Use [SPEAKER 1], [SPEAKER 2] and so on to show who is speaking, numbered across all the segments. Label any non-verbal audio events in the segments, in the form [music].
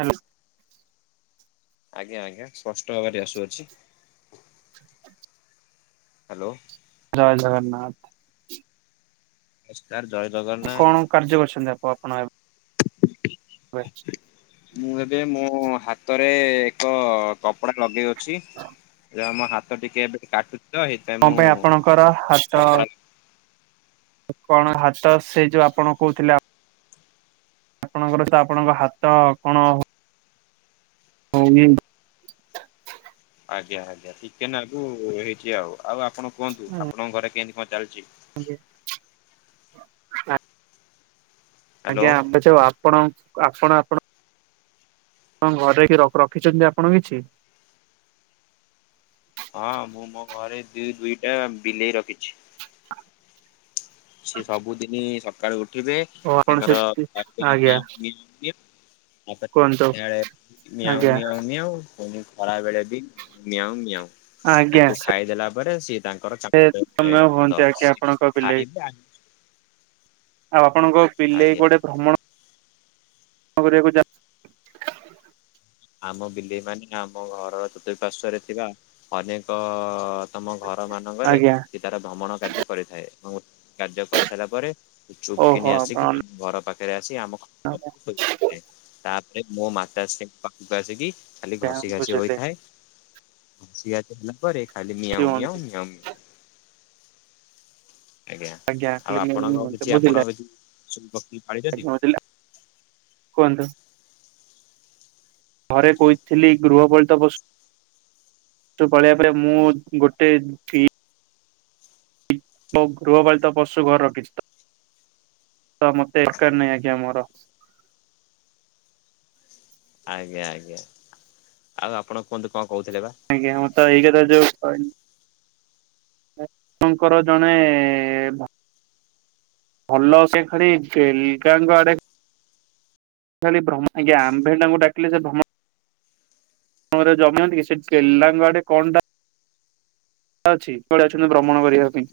[SPEAKER 1] Hello
[SPEAKER 2] ଆଜ୍ଞା ଆଜ୍ଞା ସ୍ପଷ୍ଟ ଭାବରେ ଆସୁଅଛି। ହ୍ୟାଲୋ।
[SPEAKER 1] ଜୟ ଜଗନ୍ନାଥ।
[SPEAKER 2] ନମସ୍କାର ଜୟ
[SPEAKER 1] କଣ
[SPEAKER 2] ଜଗନ୍ନାଥ।
[SPEAKER 1] କାର୍ଯ୍ୟ କରୁଛନ୍ତି ଆପ ଆପଣ ଏ [unintelligible]
[SPEAKER 2] ମୁଁ ଏବେ ମୋ ହାତରେ ଏକ କପଡା ଲଗେଇ ଅ ଛି ମୋ ହାତ ଟିକେ ଏବେ କାଟୁଛି ତ ସେଇଥିାଇଁ
[SPEAKER 1] କଣ
[SPEAKER 2] ମୁଁ
[SPEAKER 1] ପାଇଁ ଆପଣଙ୍କର ହାତ
[SPEAKER 2] କପଡା
[SPEAKER 1] କଣ ହାତ ସେ ଯୋଉ ଆପଣ କହୁଥିଲେ। ଆପଣଙ୍କର ତ ଆପଣଙ୍କ ହାତ କଣ ହୋଇ
[SPEAKER 2] ଆଜ୍ଞା ଆଜ୍ଞା ଟିକେ ନାକୁ ହେଇଛି ଆଉ ଆଉ ଆପଣ କୁହନ୍ତୁ ଆପଣଙ୍କ ଘରେ କେମିତି କଣ ଚାଲିଛି।
[SPEAKER 1] [unintelligible]
[SPEAKER 2] ହ୍ୟାଲୋ
[SPEAKER 1] ଆଜ୍ଞା ଆ ତ ଆପଣ ଆପଣ ଆପଣଙ୍କ ଘରେ କ ର ରଖିଛନ୍ତି ଆପଣ କିଛି?
[SPEAKER 2] ହଁ ମୁଁ ମୋ ଘରେ ଦିଇ ଦୁଇଟା ବିଲେଇ ରଖିଛି। ସେ ସବୁଦିନ ସକାଳୁ ଉଠିବେ
[SPEAKER 1] ଓ ଆପଣ ସେମିତି
[SPEAKER 2] ତାଙ୍କର--ପ୍ରତ୍ୟେକ
[SPEAKER 1] ଆଜ୍ଞା
[SPEAKER 2] ଦିନ ମିଲ୍କ ଦିଏ
[SPEAKER 1] କୁହନ୍ତୁ
[SPEAKER 2] ଆପଣ ନିଆ
[SPEAKER 1] ଆଜ୍ଞା
[SPEAKER 2] ମ ମଉ ବ [unintelligible] ଖରା ବେଳେ ବି ମିଆଁଉ ମିଆଁଉ
[SPEAKER 1] ଆଜ୍ଞା
[SPEAKER 2] ତାକୁ ଖାଇଦେଲା ପରେ ସିଏ ତାଙ୍କର
[SPEAKER 1] ସେ
[SPEAKER 2] କାମରେ
[SPEAKER 1] ତମେ
[SPEAKER 2] ତ
[SPEAKER 1] ହୁଅନ୍ତି ଆଜ୍ଞା ଆପଣଙ୍କ ବିଲେଇ
[SPEAKER 2] ଖାଇବେ ଆ
[SPEAKER 1] ଆଉ ଆପଣଙ୍କ ବିଲେଇ
[SPEAKER 2] ଆଜ୍ଞା।
[SPEAKER 1] ପଡ଼େ ଭ୍ରମଣ କରିବାକୁ ଜାନ୍ତି।
[SPEAKER 2] ଆମ ବିଲେଇ ମାନେ ଆମ ଘରର ଚତୁଃପାର୍ଶ୍ଵରେ ଥିବା ଅନେକ ଆମ ଘର ମାନଙ୍କରେ
[SPEAKER 1] ଆଜ୍ଞା
[SPEAKER 2] ସେ ତାର ଭ୍ରମଣ କାର୍ଯ୍ୟ କରିଥାଏ ଏବଂ କାର୍ଯ୍ୟ କରିସାରିଲା ପରେ ଚୁପ୍
[SPEAKER 1] ଓହୋ
[SPEAKER 2] କିିନି ଆସିକି
[SPEAKER 1] ଆପଣ
[SPEAKER 2] ଘର ପାଖରେ ଆସି ଆମ ତାପରେ ମୋ ମାତାସ୍ରୀଙ୍କ ପାଖକୁ ଆସିକି ଖାଲି ଘଷି ଘାଷି
[SPEAKER 1] ବୁଝିଲେ
[SPEAKER 2] ହୋଇଥାଏ ଘଷି ଘାସି ହେଲା ପରେ ଖାଲି ମିଆଁଉ ମିଆଁଉ ମିଆଁ ମିଆଁ। ଆଜ୍ଞା ଆଉ ଆପଣଙ୍କ
[SPEAKER 1] ଆଜ୍ଞା
[SPEAKER 2] କିଛି
[SPEAKER 1] ବୁଝିଲେ
[SPEAKER 2] ଆପଣ ଅଉ କିଛି ସମ୍ପତ୍ତି ପାଇ
[SPEAKER 1] ଆଜ୍ଞା ବଝିଲ କୁହନ୍ତୁ। ଘରେ କହିଥିଲି ଗୃହପଳିତ ପଶୁ ପାଳିବା ପରେ ମୁଁ ଗୋଟେ ମୁଁ ଗୃହପାଳିତ ପଶୁ ଘର ରଖିଛି ତ ତ ମତେ ଏକାଡ ନହିଁ ଆଜ୍ଞା ମୋର [unintelligible]
[SPEAKER 2] ଆଜ୍ଞା ଆଜ୍ଞା ଆଉ ଆପଣ କୁହନ୍ତୁ କଣ କହୁଥିଲେ ବା।
[SPEAKER 1] ଆଜ୍ଞା ମୁତ ଏଇ କଥା‌ ତ ଯୋଉ ଆପଙ୍କର ଜଣେ ଭଲ ସେ ଖା ବେଲକାାଙ୍କ ଆଡେ [unintelligible] ଖ ଆଜ୍ଞ ଆମ୍ଭେଣ୍ଡାଙ୍କୁ ଡାିଲେ ସେ ଭ୍ରମ [unintelligible] ଜମାା ଗ କା [unintelligible] ଅଛି କୁଆଡେ ଅଛନ୍ତି ଭ୍ରମଣ କରିବା ପାଇଁ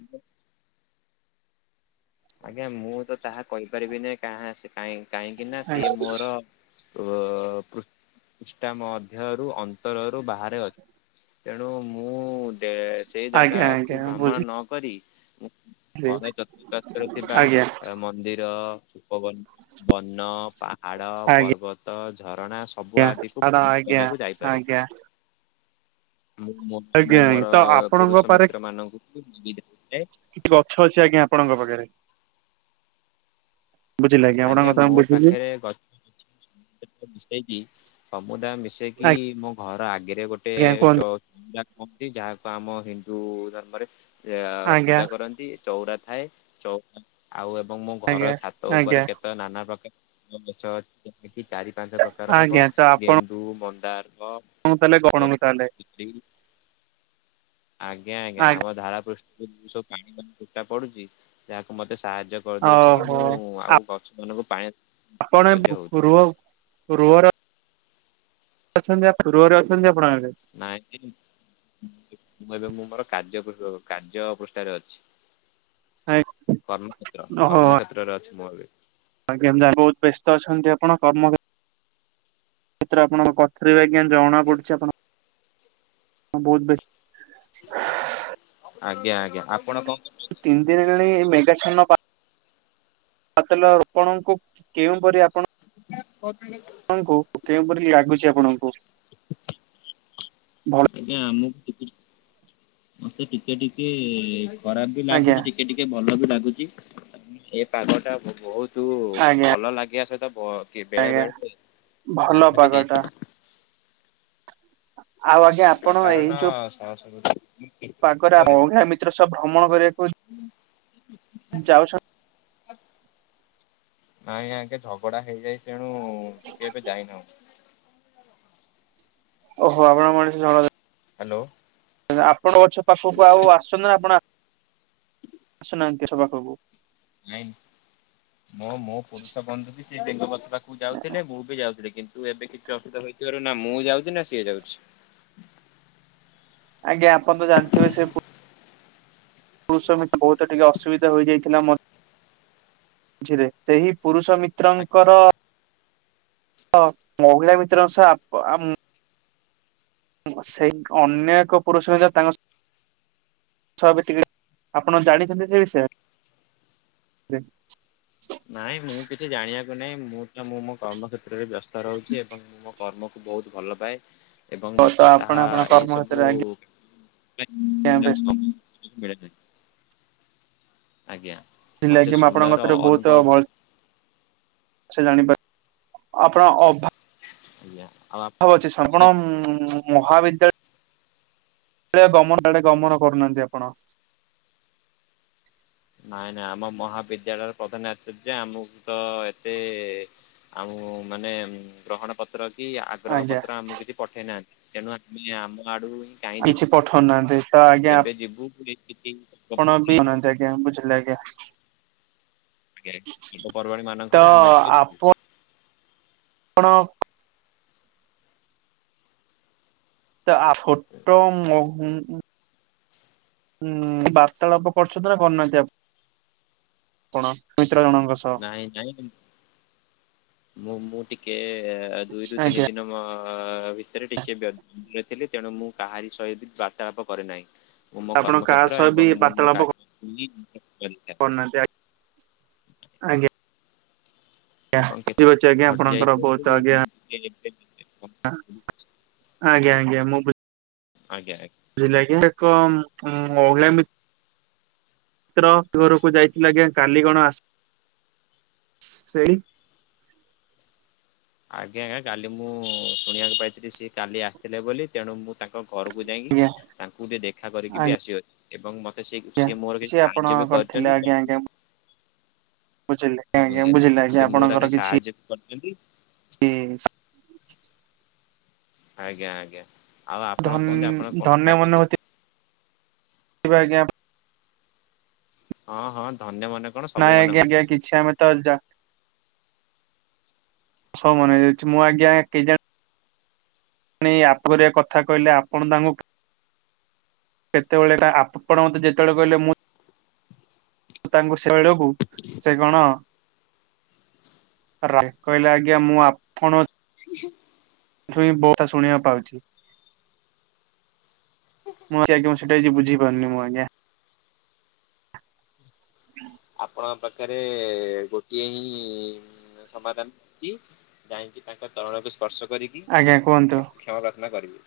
[SPEAKER 2] ଆଜ୍ଞା ମୁଁ ତ ତାହା କହିପାରିବିନି କାହିଁକି ନା ସିଏ ମୋର ପୃଷ୍ଠା ମଧ୍ୟରୁ ଅନ୍ତରରୁ ବାହାରେ ଅଛି। ତେଣୁ ମୁଁ ସେଇ
[SPEAKER 1] ଆଜ୍ଞା ଆଜ୍ଞା
[SPEAKER 2] ଜାଗାକୁୁ ଭ୍ରମଣ
[SPEAKER 1] ବୁଝିଲି
[SPEAKER 2] ନ କରି ଘର ଚତୁର୍ ଥିବା
[SPEAKER 1] ଆଜ୍ଞା
[SPEAKER 2] ମନ୍ଦିର ପବନ ବନ ପାହାଡ
[SPEAKER 1] ଆଜ୍ଞା
[SPEAKER 2] ପର୍ବତ ତ ଝରଣା ସବୁ
[SPEAKER 1] ଆଜ୍ଞା
[SPEAKER 2] ଆଦିକୁ
[SPEAKER 1] ଆଜ୍ଞା ଆଜ୍ଞା
[SPEAKER 2] କରିବାକୁ ଯାଇପାରେ।
[SPEAKER 1] ଆଜ୍ଞା
[SPEAKER 2] ମୁଁ ମୁଁ
[SPEAKER 1] ଆଜ୍ଞା
[SPEAKER 2] ମୋର
[SPEAKER 1] ତ ଆପଣଙ୍କ
[SPEAKER 2] ପୁରୁଷ
[SPEAKER 1] ପାରେ
[SPEAKER 2] ମିତ୍ର ମାନଙ୍କୁ ଧରିଯାଏ।
[SPEAKER 1] କିଛି ଗଛ ଅଛି ଆଜ୍ଞା ଆପଣଙ୍କ ପାଖରେ ବୁଝିଲି ଆଜ୍ଞା ଆପଣଙ୍କ କଥା ମୁଁ ବୁଝିଲି
[SPEAKER 2] ଗଛ। ଷ [inaudible] ସମୁଦାୟ ମି ସେ କି ମୋ ଘର ଆଗରେ
[SPEAKER 1] ଆଜ୍ଞା କୁହନ୍ତୁ
[SPEAKER 2] ଗୋଟେ--ଚ ଯା କହନ୍ତି ଯାହାକୁ ଆମ ହିନ୍ଦୁ ଧର୍ମରେ
[SPEAKER 1] ଆଜ୍ଞା
[SPEAKER 2] ପୂଜା କରନ୍ତି ଚଉଁରା ଥାଏ ଚଉଁରା ଆଉ ଏବଂ ମୋ ଘର
[SPEAKER 1] ଆଜ୍ଞା
[SPEAKER 2] ଛାତ
[SPEAKER 1] ଆଜ୍ଞା
[SPEAKER 2] ଉପରେ ନାନା ପ୍ରକାର ଗଛ ଅଛି ଚାରି ପାଞ୍ଚ ପ୍ରକାର ହବ
[SPEAKER 1] ଆଜ୍ଞା
[SPEAKER 2] ଗେନ୍ ରୁ ମନ୍ଦାରକ [inaudible]
[SPEAKER 1] ତାହଲେ କଣକୁ ତାହଲେ [inaudible]
[SPEAKER 2] ଆଜ୍ଞା ଆଜ୍ଞା ଆମ ଧାରା ପୃଷ୍ଠ ଉ ସବୁ ପାଣିଣି ଫଟା ପଡୁଛି ଯାହାକୁ ମତେ ସାହାଯ୍ୟ କରିଦଉଛି କି
[SPEAKER 1] ଓହୋ
[SPEAKER 2] ମୁଁ ଆଉ ସେମାନଙ୍କୁ ପାଣି ସଜା ହଉଛି [inaudible]
[SPEAKER 1] ରୁହ ରୁହ ର ଅଛନ୍ତି ଆ ରୁଅରେ ଅଛନ୍ତି ଆପଣମନେ?
[SPEAKER 2] ନାଇଟିନ୍ [unintelligible] ମୁଁ ଏବେ ମୁଁ ମୋର କାର୍ଯ୍ୟ କାର୍ଯ୍ୟ ପୃଷ୍ଠାରେ ଅଛି। କର୍ମକ୍ଷେତ୍ର
[SPEAKER 1] ଓହୋ
[SPEAKER 2] କର୍ମକ୍ଷେତ୍ରରେ ଅଛି ମୁଁ ଏବେ।
[SPEAKER 1] ବହୁତ ବ୍ୟସ୍ତ ଅଛନ୍ତି ଆପଣ କର୍ମ କ୍ଷେତ୍ରରେ ଆପଣଙ୍କ ଆଜ୍ଞା ଜଣା ପଡ଼ୁଚି ଆପଣ ବହୁତ ବ୍ୟସ୍ତ
[SPEAKER 2] ଆଜ୍ଞା ଆଜ୍ଞା ଆପଣ କଣ କରୁଛନ୍ତି?
[SPEAKER 1] ତିନ୍ ଦିନ୍ ହେଲାଣି ଏହି ମେଗାଛନ୍ନ ତେଲ ରୋପଣଙ୍କୁ କେଉଁପରି ଆପଣ
[SPEAKER 2] ଆା କ [unintelligible]
[SPEAKER 1] ଆପଣଙ୍କୁ କେଉଁପରି ଲାଗୁଛି ଆପଣଙ୍କୁ ଭଲ?
[SPEAKER 2] ଆମକୁ ଟିକେ ମତେ ଟିକେ ଟିକେ ଖରାପ ବି
[SPEAKER 1] ଆଜ୍ଞା
[SPEAKER 2] ଲାଗୁଛି ଟିକେ ଟିକେ ଟିକେ ଭଲ ବି ଲାଗୁଛି ଏ ପାଗ ଟା ବହୁତ
[SPEAKER 1] ଆଜ୍ଞା
[SPEAKER 2] ଭଲ ଲାଗିବା ସହିତ କି ବେଳେ
[SPEAKER 1] ଆଜ୍ଞା
[SPEAKER 2] ବେଳେ
[SPEAKER 1] ଭଲ
[SPEAKER 2] ବାଧା ବି
[SPEAKER 1] ପାଗଟା
[SPEAKER 2] ଦେଇଥାଏ।
[SPEAKER 1] ଆଉ ଆଜ୍ଞା
[SPEAKER 2] [unintelligible]
[SPEAKER 1] ଆପଣ ଏଇ ଯୋଉ
[SPEAKER 2] କାରଣସ
[SPEAKER 1] ପାଗରେ ଆପଣଙ୍କ ମିତ୍ର ସବ ଭ୍ରମଣ କରିବାକୁ ଯାଉଛନ୍ତି?
[SPEAKER 2] ନାଇଁ ଆଜ୍ଞା ଝଗଡ଼ା ହେଇଯାଏ ତେଣୁ ଟିକେ ଏବେ ଯାଇନାହୁଁ।
[SPEAKER 1] ଓହୋ ଆପଣ ମଣିଷ ଜଳ [unintelligible]
[SPEAKER 2] ହ୍ୟାଲୋ।
[SPEAKER 1] ଆପଣଙ୍କ ଗଛ ପାଖକୁ ଆଉ ଆସୁଛନ୍ତି ଆପଣ ଆସୁନାହାନ୍ତିଛ ପାଖକୁ [unintelligible]
[SPEAKER 2] ନାଇଁ ମୋ ମୋ ପୁରୁଷ ବନ୍ଧୁ ବି ସେ ବେଙ୍ଗବତ ପାଖକୁ ଯାଉଥିଲେ ମୁଁ ବି ଯାଉଥିଲି କିନ୍ତୁ- ତୁ ଏବେ କିଛି ଅସୁବିଧ ହେଇଥିବାରୁ ନା ମୁଁ ଯାଉଛି ନା ସିଏ ଯାଉଛି।
[SPEAKER 1] ଆଜ୍ଞା ଆପଣ ତ ଜାଥିବେ ସେ ପୁରୁଷମିତ ବହୁତ ଟିକେ ଅସୁବିଧା ହୋଇଯାଇଥିଲା ମ ମଝିରେ ସେହି ପୁରୁଷ ମିତ୍ରଙ୍କର ମହିଳା ମିତ୍ର ସହ [inaudible] ସେଇ ଅନ୍ୟ ଏକ ପୁରୁଷ ଯ ତାଙ୍କ ଛବେ ଟିକେ ଆପଣ ଜାଣିଛନ୍ତି ସେ ବିଷୟରେ?
[SPEAKER 2] ନାଇଁ ମୁଁ କିଛି ଜାଣିବାକୁ ନାହିଁ ମୁଁ ତ ମୁଁ ମୋ କର୍ମ କ୍ଷେତ୍ର ବ୍ୟସ୍ତ ରହୁଛି ଏବଂ ମୁଁ ମୋ କର୍ମକୁ ବହୁତ ଭଲ ପାଏ ଏବଂ
[SPEAKER 1] ତ ତ
[SPEAKER 2] ମତେ
[SPEAKER 1] ଆପଣ
[SPEAKER 2] ତାହା
[SPEAKER 1] ଆପଣଙ୍କ
[SPEAKER 2] ଏଇ
[SPEAKER 1] କର୍ମ
[SPEAKER 2] ସବୁ
[SPEAKER 1] କ୍ଷେତ୍ରରେ ଆଜ୍ଞା ବ୍ୟସ୍ତ
[SPEAKER 2] [inaudible] ଆଜ୍ଞା।
[SPEAKER 1] ଥିଲା
[SPEAKER 2] ମତେ
[SPEAKER 1] କିି ମୁଁ ଆପଣଙ୍କ
[SPEAKER 2] ସମୟର
[SPEAKER 1] ଥରେ ବହୁତ
[SPEAKER 2] ଅନୁଭବ
[SPEAKER 1] ଭଲ ଜାଣି ପପଣ ଅ [unintelligible]
[SPEAKER 2] ଆଜ୍ଞା। ଆଉ
[SPEAKER 1] ଭାବ ଅଛି
[SPEAKER 2] ଆପଣ
[SPEAKER 1] ସପଣ ଉ [unintelligible] ମହାବିଦ୍ୟାଳୟଳ ରେ ଗମନ କରୁନାହାନ୍ତି ଆପଣ।
[SPEAKER 2] ନାଇଁ ନାଇଁ ଆମ ମହାବିଦ୍ୟାଳୟର ପ୍ରଧାନ ଅଛି ଯେ ଆମକୁ ତ ଏତେ ଆମକୁ ମାନେ ଗ୍ରହଣ ପତ୍ର କି ଆଗ୍ରହ
[SPEAKER 1] ଆଜ୍ଞା
[SPEAKER 2] ପତ୍ର ଆମକୁ କିଛି ପଠେଇ ନାହାନ୍ତି ତେଣୁ ଆମେ ଆମ ଆଡ଼ୁ ହିଁ କାହିଁ
[SPEAKER 1] କିଛି
[SPEAKER 2] ଯିବୁ
[SPEAKER 1] ପଠଉନାହାନ୍ତି ତ ଆଜ୍ଞା
[SPEAKER 2] ଯେବେ ଯିବୁ [unintelligible]
[SPEAKER 1] ବୁଝିଲି ଆଜ୍ଞା।
[SPEAKER 2] ପର୍ବ ପର୍ବାଣୀ
[SPEAKER 1] ତ
[SPEAKER 2] ମାନଙ୍କରେ ଆମେ ଟିକେ ଯିବୁ।
[SPEAKER 1] ଆପଣ ତା ଆଫୋଟ ମୋ ହୁଁ ହୁଁ ବାର୍ତ୍ତାଳାପ କରୁଚନ୍ତି ନା କରୁନାନ୍ତି ଆଉ? ଆପଣ ମିତ୍ର ଜଣଙ୍କ ସହ
[SPEAKER 2] ନାଇଁ ନାଇଁ ମୁଁ ମୁଁ ଟିକେ ଏ ଦୁଇରୁୁ ତିନି
[SPEAKER 1] ଆଜ୍ଞା।
[SPEAKER 2] ଦିନ ହଁ ଭିତରେ ଟିକେ ବ୍ୟ ଥିଲି ତେଣୁ ମୁଁ କାହାରି ସହିତ ବାର୍ତ୍ତାଳାପ କରେନାହିଁ। ମୁଁ ମୋ
[SPEAKER 1] ଆପଣ କାହା
[SPEAKER 2] କର୍ମକ୍ଷେତ୍ର
[SPEAKER 1] ସହ ବି
[SPEAKER 2] ଏବଂ ମୁଁ ମୋ କାର୍ଯ୍ୟକୁହି କରିଥାଏ।
[SPEAKER 1] ନାସିଆ ଆଇ ଆଜ୍ଞା।
[SPEAKER 2] ଏବଂ
[SPEAKER 1] ଠିକ
[SPEAKER 2] କେତେ
[SPEAKER 1] ଅଛି ଆଜ୍ଞା
[SPEAKER 2] ଘଟି
[SPEAKER 1] ଆପଣଙ୍କର
[SPEAKER 2] ଯାଇଥିବ
[SPEAKER 1] ବହୁତ ଆଜ୍ଞା
[SPEAKER 2] ହେଲେ ଏବେ ଟିକେ କମ୍
[SPEAKER 1] ଆଜ୍ଞା ଆଜ୍ଞା ମୁଁ ପି
[SPEAKER 2] ଆଜ୍ଞା ଆଜ୍ଞା।
[SPEAKER 1] ଲିଲ କିି ଏକ ମହିଳ। ଚିତ୍ର ଘରକୁ ଯାଇଥିଲା ଆଜ୍ଞା କାଲିଗଣ ଆସ ସେଇ,
[SPEAKER 2] ଆଜ୍ଞା ଆଜ୍ଞା କାଲି ମୁଁ ଶୁଣିବାକୁ ପାଇଥିଲି ସିଏ କାଲି ଆସିଥିଲେ ବୋଲି ତେଣୁ ମୁଁ ତା ତାଘରକୁ ଯାଇକି
[SPEAKER 1] ଆଜ୍ଞା
[SPEAKER 2] ତାଙ୍କୁ ଟିକେ ଦେଖା କରିକି
[SPEAKER 1] ଆଜ୍ଞା।
[SPEAKER 2] ବି ଆସିିବ ଏବଂ ମତେ ସେ
[SPEAKER 1] ଆଜ୍ଞା
[SPEAKER 2] ସ ମୋର କିଛି
[SPEAKER 1] ଆପଣ
[SPEAKER 2] ସାହାଯ୍ୟ ବି କଚ
[SPEAKER 1] କରିଥିଲେ
[SPEAKER 2] ନ୍ତି
[SPEAKER 1] ଆଜ୍ଞା ଆଜ୍ଞା ବୁଝିଲି
[SPEAKER 2] ହଁ ଆଜ୍ଞା
[SPEAKER 1] ବୁଝିଲି
[SPEAKER 2] ସେ ମୁଁ
[SPEAKER 1] ଆପଣଙ୍କର
[SPEAKER 2] ତାକେ
[SPEAKER 1] କିଛି
[SPEAKER 2] ସାହାଯ୍ୟ ବି କରିଚନ୍ତି। ଆଜ୍ଞା ଆଜ୍ଞା ଆଉ ଆପଣ
[SPEAKER 1] ଧନ
[SPEAKER 2] କୁହନ୍ତି ଆପଣ କଣ ଖାଇଚନ୍ତି?
[SPEAKER 1] ଆଜ୍ଞା ଆଜ୍ଞା।
[SPEAKER 2] ହଁ ହଁ ଧନ୍ୟ ମନେ କଣ ସବୁ
[SPEAKER 1] ନାଇଁ
[SPEAKER 2] ମନେ
[SPEAKER 1] ଆଜ୍ଞା
[SPEAKER 2] ହଉଛୁ।
[SPEAKER 1] ଆଜ୍ଞା କିଛି ଆମେ ତ ଅଜା ସ ମନେଯାଉଚି ମୁଁ ଆଜ୍ଞା କେଜା ଣି ଆପରେ କଥା କହିଲେ ଆପଣ ତାଙ୍କୁ କେତେବେଳେ ତା ଆପଣ ମତେ ଯେତେବେଳେ କହିଲେ ମୁଁ ତାଙ୍କୁ ସେଡକୁ ସେ କଣ ରା କହିଲେ ଆଜ୍ଞା ମୁଁ ଆପଣ
[SPEAKER 2] ହିଁ ହିଁ।
[SPEAKER 1] ଛୁଇଁ ବହୁତ ଶୁଣିବାକୁ ପାଉଚି। ମୁଁ ଆଜ୍ଞା ମୁଁ ସେଇଟା ବଝିପାରୁନି ମୁଁ ଆଜ୍ଞା
[SPEAKER 2] ଆପଣଙ୍କ ପାଖରେ ଗୋଟିଏ ହିଁ ସମାଧାନ ଅଛି ଯାଇକି ତାଙ୍କ ତଳକୁ ସ୍ପର୍ଶ କରିକି
[SPEAKER 1] ଆଜ୍ଞା କୁହନ୍ତୁ
[SPEAKER 2] କ୍ଷମା ପ୍ରାର୍ଥନା କରିବି।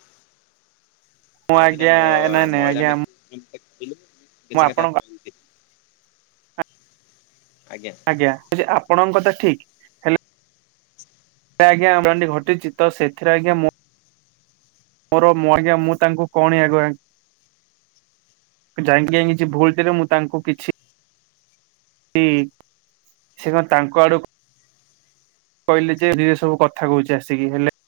[SPEAKER 1] ମୁଁ
[SPEAKER 2] କାହିଁକିନା
[SPEAKER 1] ଆଜ୍ଞା
[SPEAKER 2] ମୋ
[SPEAKER 1] ନାଇଁ ନାଇଁ
[SPEAKER 2] ମଇଳା
[SPEAKER 1] ଆଜ୍ଞା
[SPEAKER 2] ମି ଥିଲେ
[SPEAKER 1] ମୁଁ
[SPEAKER 2] କିଛି କଥା
[SPEAKER 1] ଆପଣଙ୍କ
[SPEAKER 2] କହନ୍ତି। ଆଜ୍ଞା।
[SPEAKER 1] ଆଜ୍ଞା ଯେ ଆପଣଙ୍କ କଥା ଠିକ୍। ଆଜ୍ଞ ମୋର ଏମିତି ଘଟିଚି ତ ସେଥିରେ ଆଜ୍ଞା ମୋ ମୋର ମୁଁ ଆଜ୍ଞା ମୁଁ ତାଙ୍କୁ କଣିଆ କୁହେ। ଯାଇକି କିଛି ଭୁଲ ରେ ମୁଁ ତାଙ୍କୁ କିଛି ହୁଁ ସେ କଣ ତାଙ୍କ ଆଡୁ କହିଲେ ଯେ ନିରେ ସବୁ କଥା କହୁଚି ଆସିକି ହେଲେ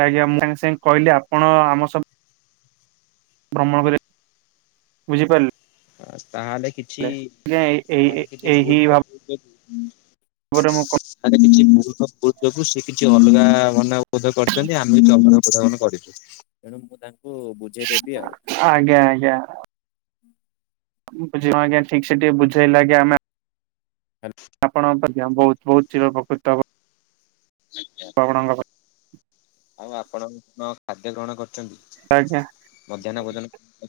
[SPEAKER 1] ଆଜ୍ଞା ମୁଁ ସାଙ୍ଗେ ସାଙ୍ଗେ କହିଲି ଆପଣ ଆମ ସବୁ ଭ୍ରମଣ କରି ବୁଝିପାରିଲେ
[SPEAKER 2] ହଁ ତାହେଲେ କିଛି
[SPEAKER 1] ଆଜ୍ଞା ଏଇ
[SPEAKER 2] ତାହେଲେ କିଛି ଭୁଲ ହୁଁ
[SPEAKER 1] ଗୋଟେ ମୁଁ କ
[SPEAKER 2] [unintelligible] ତୁ ତା ମାନେ କରିଚୁ ତେଣୁ ମୁଁ ତାଙ୍କୁ ବୁଝେଇଦେବି ଆଉ।
[SPEAKER 1] ଅଁ ଆଜ୍ଞା ଆଜ୍ଞା। ବୁଝିବ ଆଜ୍ଞା ଠିକ୍ ସେ ଟିକେ ବୁଝେଇଲ ଆଜ୍ଞା ଆମେ
[SPEAKER 2] ହ୍ୟାଲ।
[SPEAKER 1] ଆପଣଙ୍କ ମଧ୍ୟ ବହୁତ ବହୁତ ଚିର ପ୍ରକୃତ ହେବ ଆପଣଙ୍କ ପାଖରେ।
[SPEAKER 2] ଆଉ ଆପଣ କଣ ଖାଦ୍ୟ ଗ୍ରହଣ କରିଛନ୍ତି।
[SPEAKER 1] ଆଜ୍ଞା।
[SPEAKER 2] ମଧ୍ୟାହ୍ନ ଭୋଜନ। ମୁଁ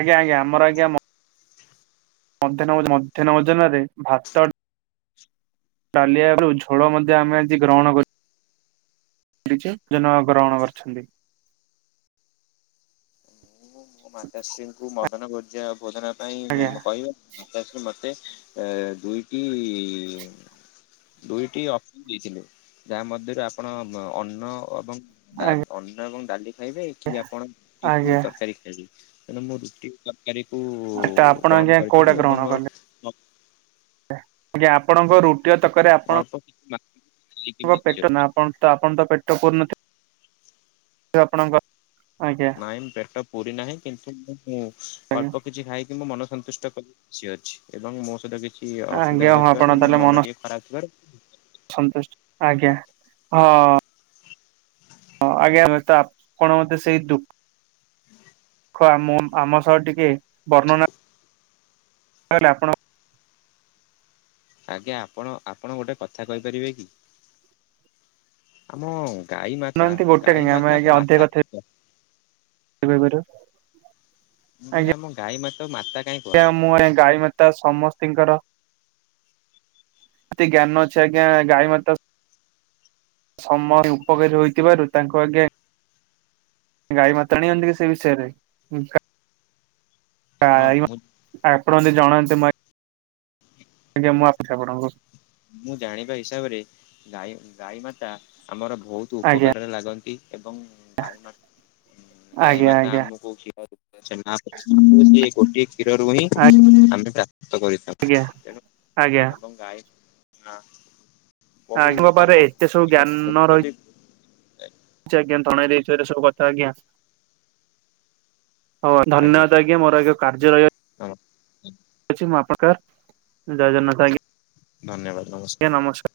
[SPEAKER 1] ଆଜ୍ଞା ଆଜ୍ଞା ଆମର ଆଜ୍ଞା ମ ମଧ୍ୟାହ୍ନ ମଧ୍ୟାହ୍ନ ଭୋଜନ ରେ ଭାତ ଡାଲି ଆଳୁ ଝୋଳ ମଧ୍ୟ ଆମେ ଆଜି ଗ୍ରହଣ କରି ଛୁ ଜନ ଗ୍ରହଣ କରିଛନ୍ତି।
[SPEAKER 2] ମୋ ମାତାଶ୍ରୀଙ୍କୁ ମଧ୍ୟାହ୍ନ ଭୋଜ୍ୟା ଭୋଜନ
[SPEAKER 1] ଆଜ୍ଞା
[SPEAKER 2] ପାଇଁ କହିବେ। ମାତାଶ୍ରୀ ମତେ ଦୁଇ ଟି ଦୁଇଟି ଅ ଦେଇଥିଲେ ଯାହା ମଧ୍ୟରୁ ଆପଣ ଅନ୍ନ ଏବଂ ଡା
[SPEAKER 1] ଆଜ୍ଞା
[SPEAKER 2] ଅନ୍ନ ଏବଂ ଡାଲି ଖାଇବେ କି ଆପଣ ରୁଟିକୁ
[SPEAKER 1] ଆଜ୍ଞା
[SPEAKER 2] ତରକାରୀ ଖାଇବେ ତେଣୁ ମୁଁ ରୁଟି ତରକାରୀକୁ
[SPEAKER 1] ତ ଆପଣ
[SPEAKER 2] ଗ୍ରହଣ
[SPEAKER 1] ଆଜ୍ଞା କୋଉଟା
[SPEAKER 2] କରିଥିଲି
[SPEAKER 1] ଗ୍ରହଣ
[SPEAKER 2] ଏବଂ ଓ
[SPEAKER 1] କଲେ ଆଜ୍ଞା ଆପଣଙ୍କ ରୁଟିଆ ତରକାରି
[SPEAKER 2] ଅଳ୍ପ କିଛି ମାତ୍ରାରେ ଖାଇକି
[SPEAKER 1] ଆପଣଙ୍କ
[SPEAKER 2] ବି ଅଛି
[SPEAKER 1] ପେଟ ନା ଆପଣ ତ ଆପଣ ତ ପେଟ ପୁରିନଥିବ ଆପଣଙ୍କ ଆଜ୍ଞା।
[SPEAKER 2] ନାଇଁ ପେଟ ପୁରିନାହିଁ କିନ୍ତୁ ମୁ
[SPEAKER 1] ଆଜ୍ଞା
[SPEAKER 2] ଅଳ୍ପ କିଛି ଖାଇଲି। କି ମୁଁ ମନ ସନ୍ତୁଷ୍ଟ କ ଖୁସି ଅଛି ଏବଂ ମୋ ସହିତ କିଛି ଅସୁବିଧା
[SPEAKER 1] ଆଜ୍ଞା ହଁ ଆପଣ
[SPEAKER 2] ହେଉଥିବାରୁ ମୋ
[SPEAKER 1] ତାହେଲେ
[SPEAKER 2] ମନ ଟିକେ ଖରାପ୍ ଥିବାରୁ
[SPEAKER 1] ସନ୍ତୁଷ୍ଟ ଆଜ୍ଞା ହଁ। ହଁ ଆଜ୍ଞା ତା ଆପଣ ମତେ ସେଇ ଦୁ ଖ ଆମ ଆମ ସହ ଟିକେ ବର୍ଣ୍ଣନା ତାହେଲେ ଆପଣ
[SPEAKER 2] ଆଜ୍ଞା ଆପଣ ଆପଣ ଗୋଟେ କଥା କହିପାରିବେ କି ଆମ ଗାଈ ମାତା
[SPEAKER 1] ଶୁଣନ୍ତି ଗୋଟେ
[SPEAKER 2] ଗାଈ
[SPEAKER 1] କାହିଁକି ଆମେ
[SPEAKER 2] ମାତାଙ୍କୁ ମାତା କି କ
[SPEAKER 1] କେବେ କରିବ।
[SPEAKER 2] ମୁଁ କହିଲି ଆମ ଗାଈ ମାତାକୁ ମାତା କାଇଁ କୁହାହଉଛି।
[SPEAKER 1] ମୁ ଆଢେ ଗାଈ ମା ତା ସମସ୍ତିଙ୍କର। ଅତି ଜ୍ଞାନ ଅଛି ଆଜ୍ଞା ଗାଈ ମାତାର। ସମୟ ଉପକାରୀ ହୋଇଥିବାରୁ ତାଙ୍କୁ ଆଜ୍ଞା। ଗାଈ ମାତାଣି ଏଂ ଟିକେ ସେଇ ବିଷୟରେ ଗା
[SPEAKER 2] ହଁ
[SPEAKER 1] ଗାଈ ମା
[SPEAKER 2] ମୁଁ
[SPEAKER 1] ଆପଣ ଯଦି ଜଣାନ୍ତି ମ୍ ତେ [unintelligible]
[SPEAKER 2] ମୁଁ ଜାଣିବା ହିସାବରେ ଗାଈ ଗାଈ ମାତା ଆମର ବୋହୁତ୍ ତୁ
[SPEAKER 1] ଆଜ୍ଞା।
[SPEAKER 2] ଉପକାରରେ ଲାଗନ୍ତି ଏବଂ ଗାଈ ମାତ୍ ଗାଈ
[SPEAKER 1] ଆଜ୍ଞା
[SPEAKER 2] ମାତା
[SPEAKER 1] ଆଜ୍ଞା
[SPEAKER 2] ଆମକୁ କ୍ଷୀର ଛେନା ଗୋଟିଏ ଗୋଟିଏ କ୍ଷୀରରୁ ହିଁ ଆମେ ପ୍ରାପ୍ତ କରି
[SPEAKER 1] ଆଜ୍ଞା ଆଜ୍ଞା।
[SPEAKER 2] ଏବଂ ଗାଈ ନା ବହୁ
[SPEAKER 1] ଆଜ୍ଞାଙ୍କ ପାଖରେ
[SPEAKER 2] ତାଙ୍କ
[SPEAKER 1] ଏତେ ସବୁ
[SPEAKER 2] ଯଦି [unintelligible]
[SPEAKER 1] ଚ ଆଜ୍ଞା ତରଣେରେ ତାର ସବୁ କଥା ଆଜ୍ଞା। ହଉ ଧନ୍ୟବାଦ ଆଜ୍ଞା ମୋର ଆଜ୍ଞା କାର୍ଯ୍ୟ ରହିବାରୁ
[SPEAKER 2] ନମ
[SPEAKER 1] ରହୁଛି ମୁଁ ଆପଣଙ୍କର ଜୟ ଜଗନ୍ନାଥ ଆଜ୍ଞା।
[SPEAKER 2] ଧନ୍ୟବାଦ ନମସ୍କ
[SPEAKER 1] ଆଜ୍ଞା ନମସ୍କା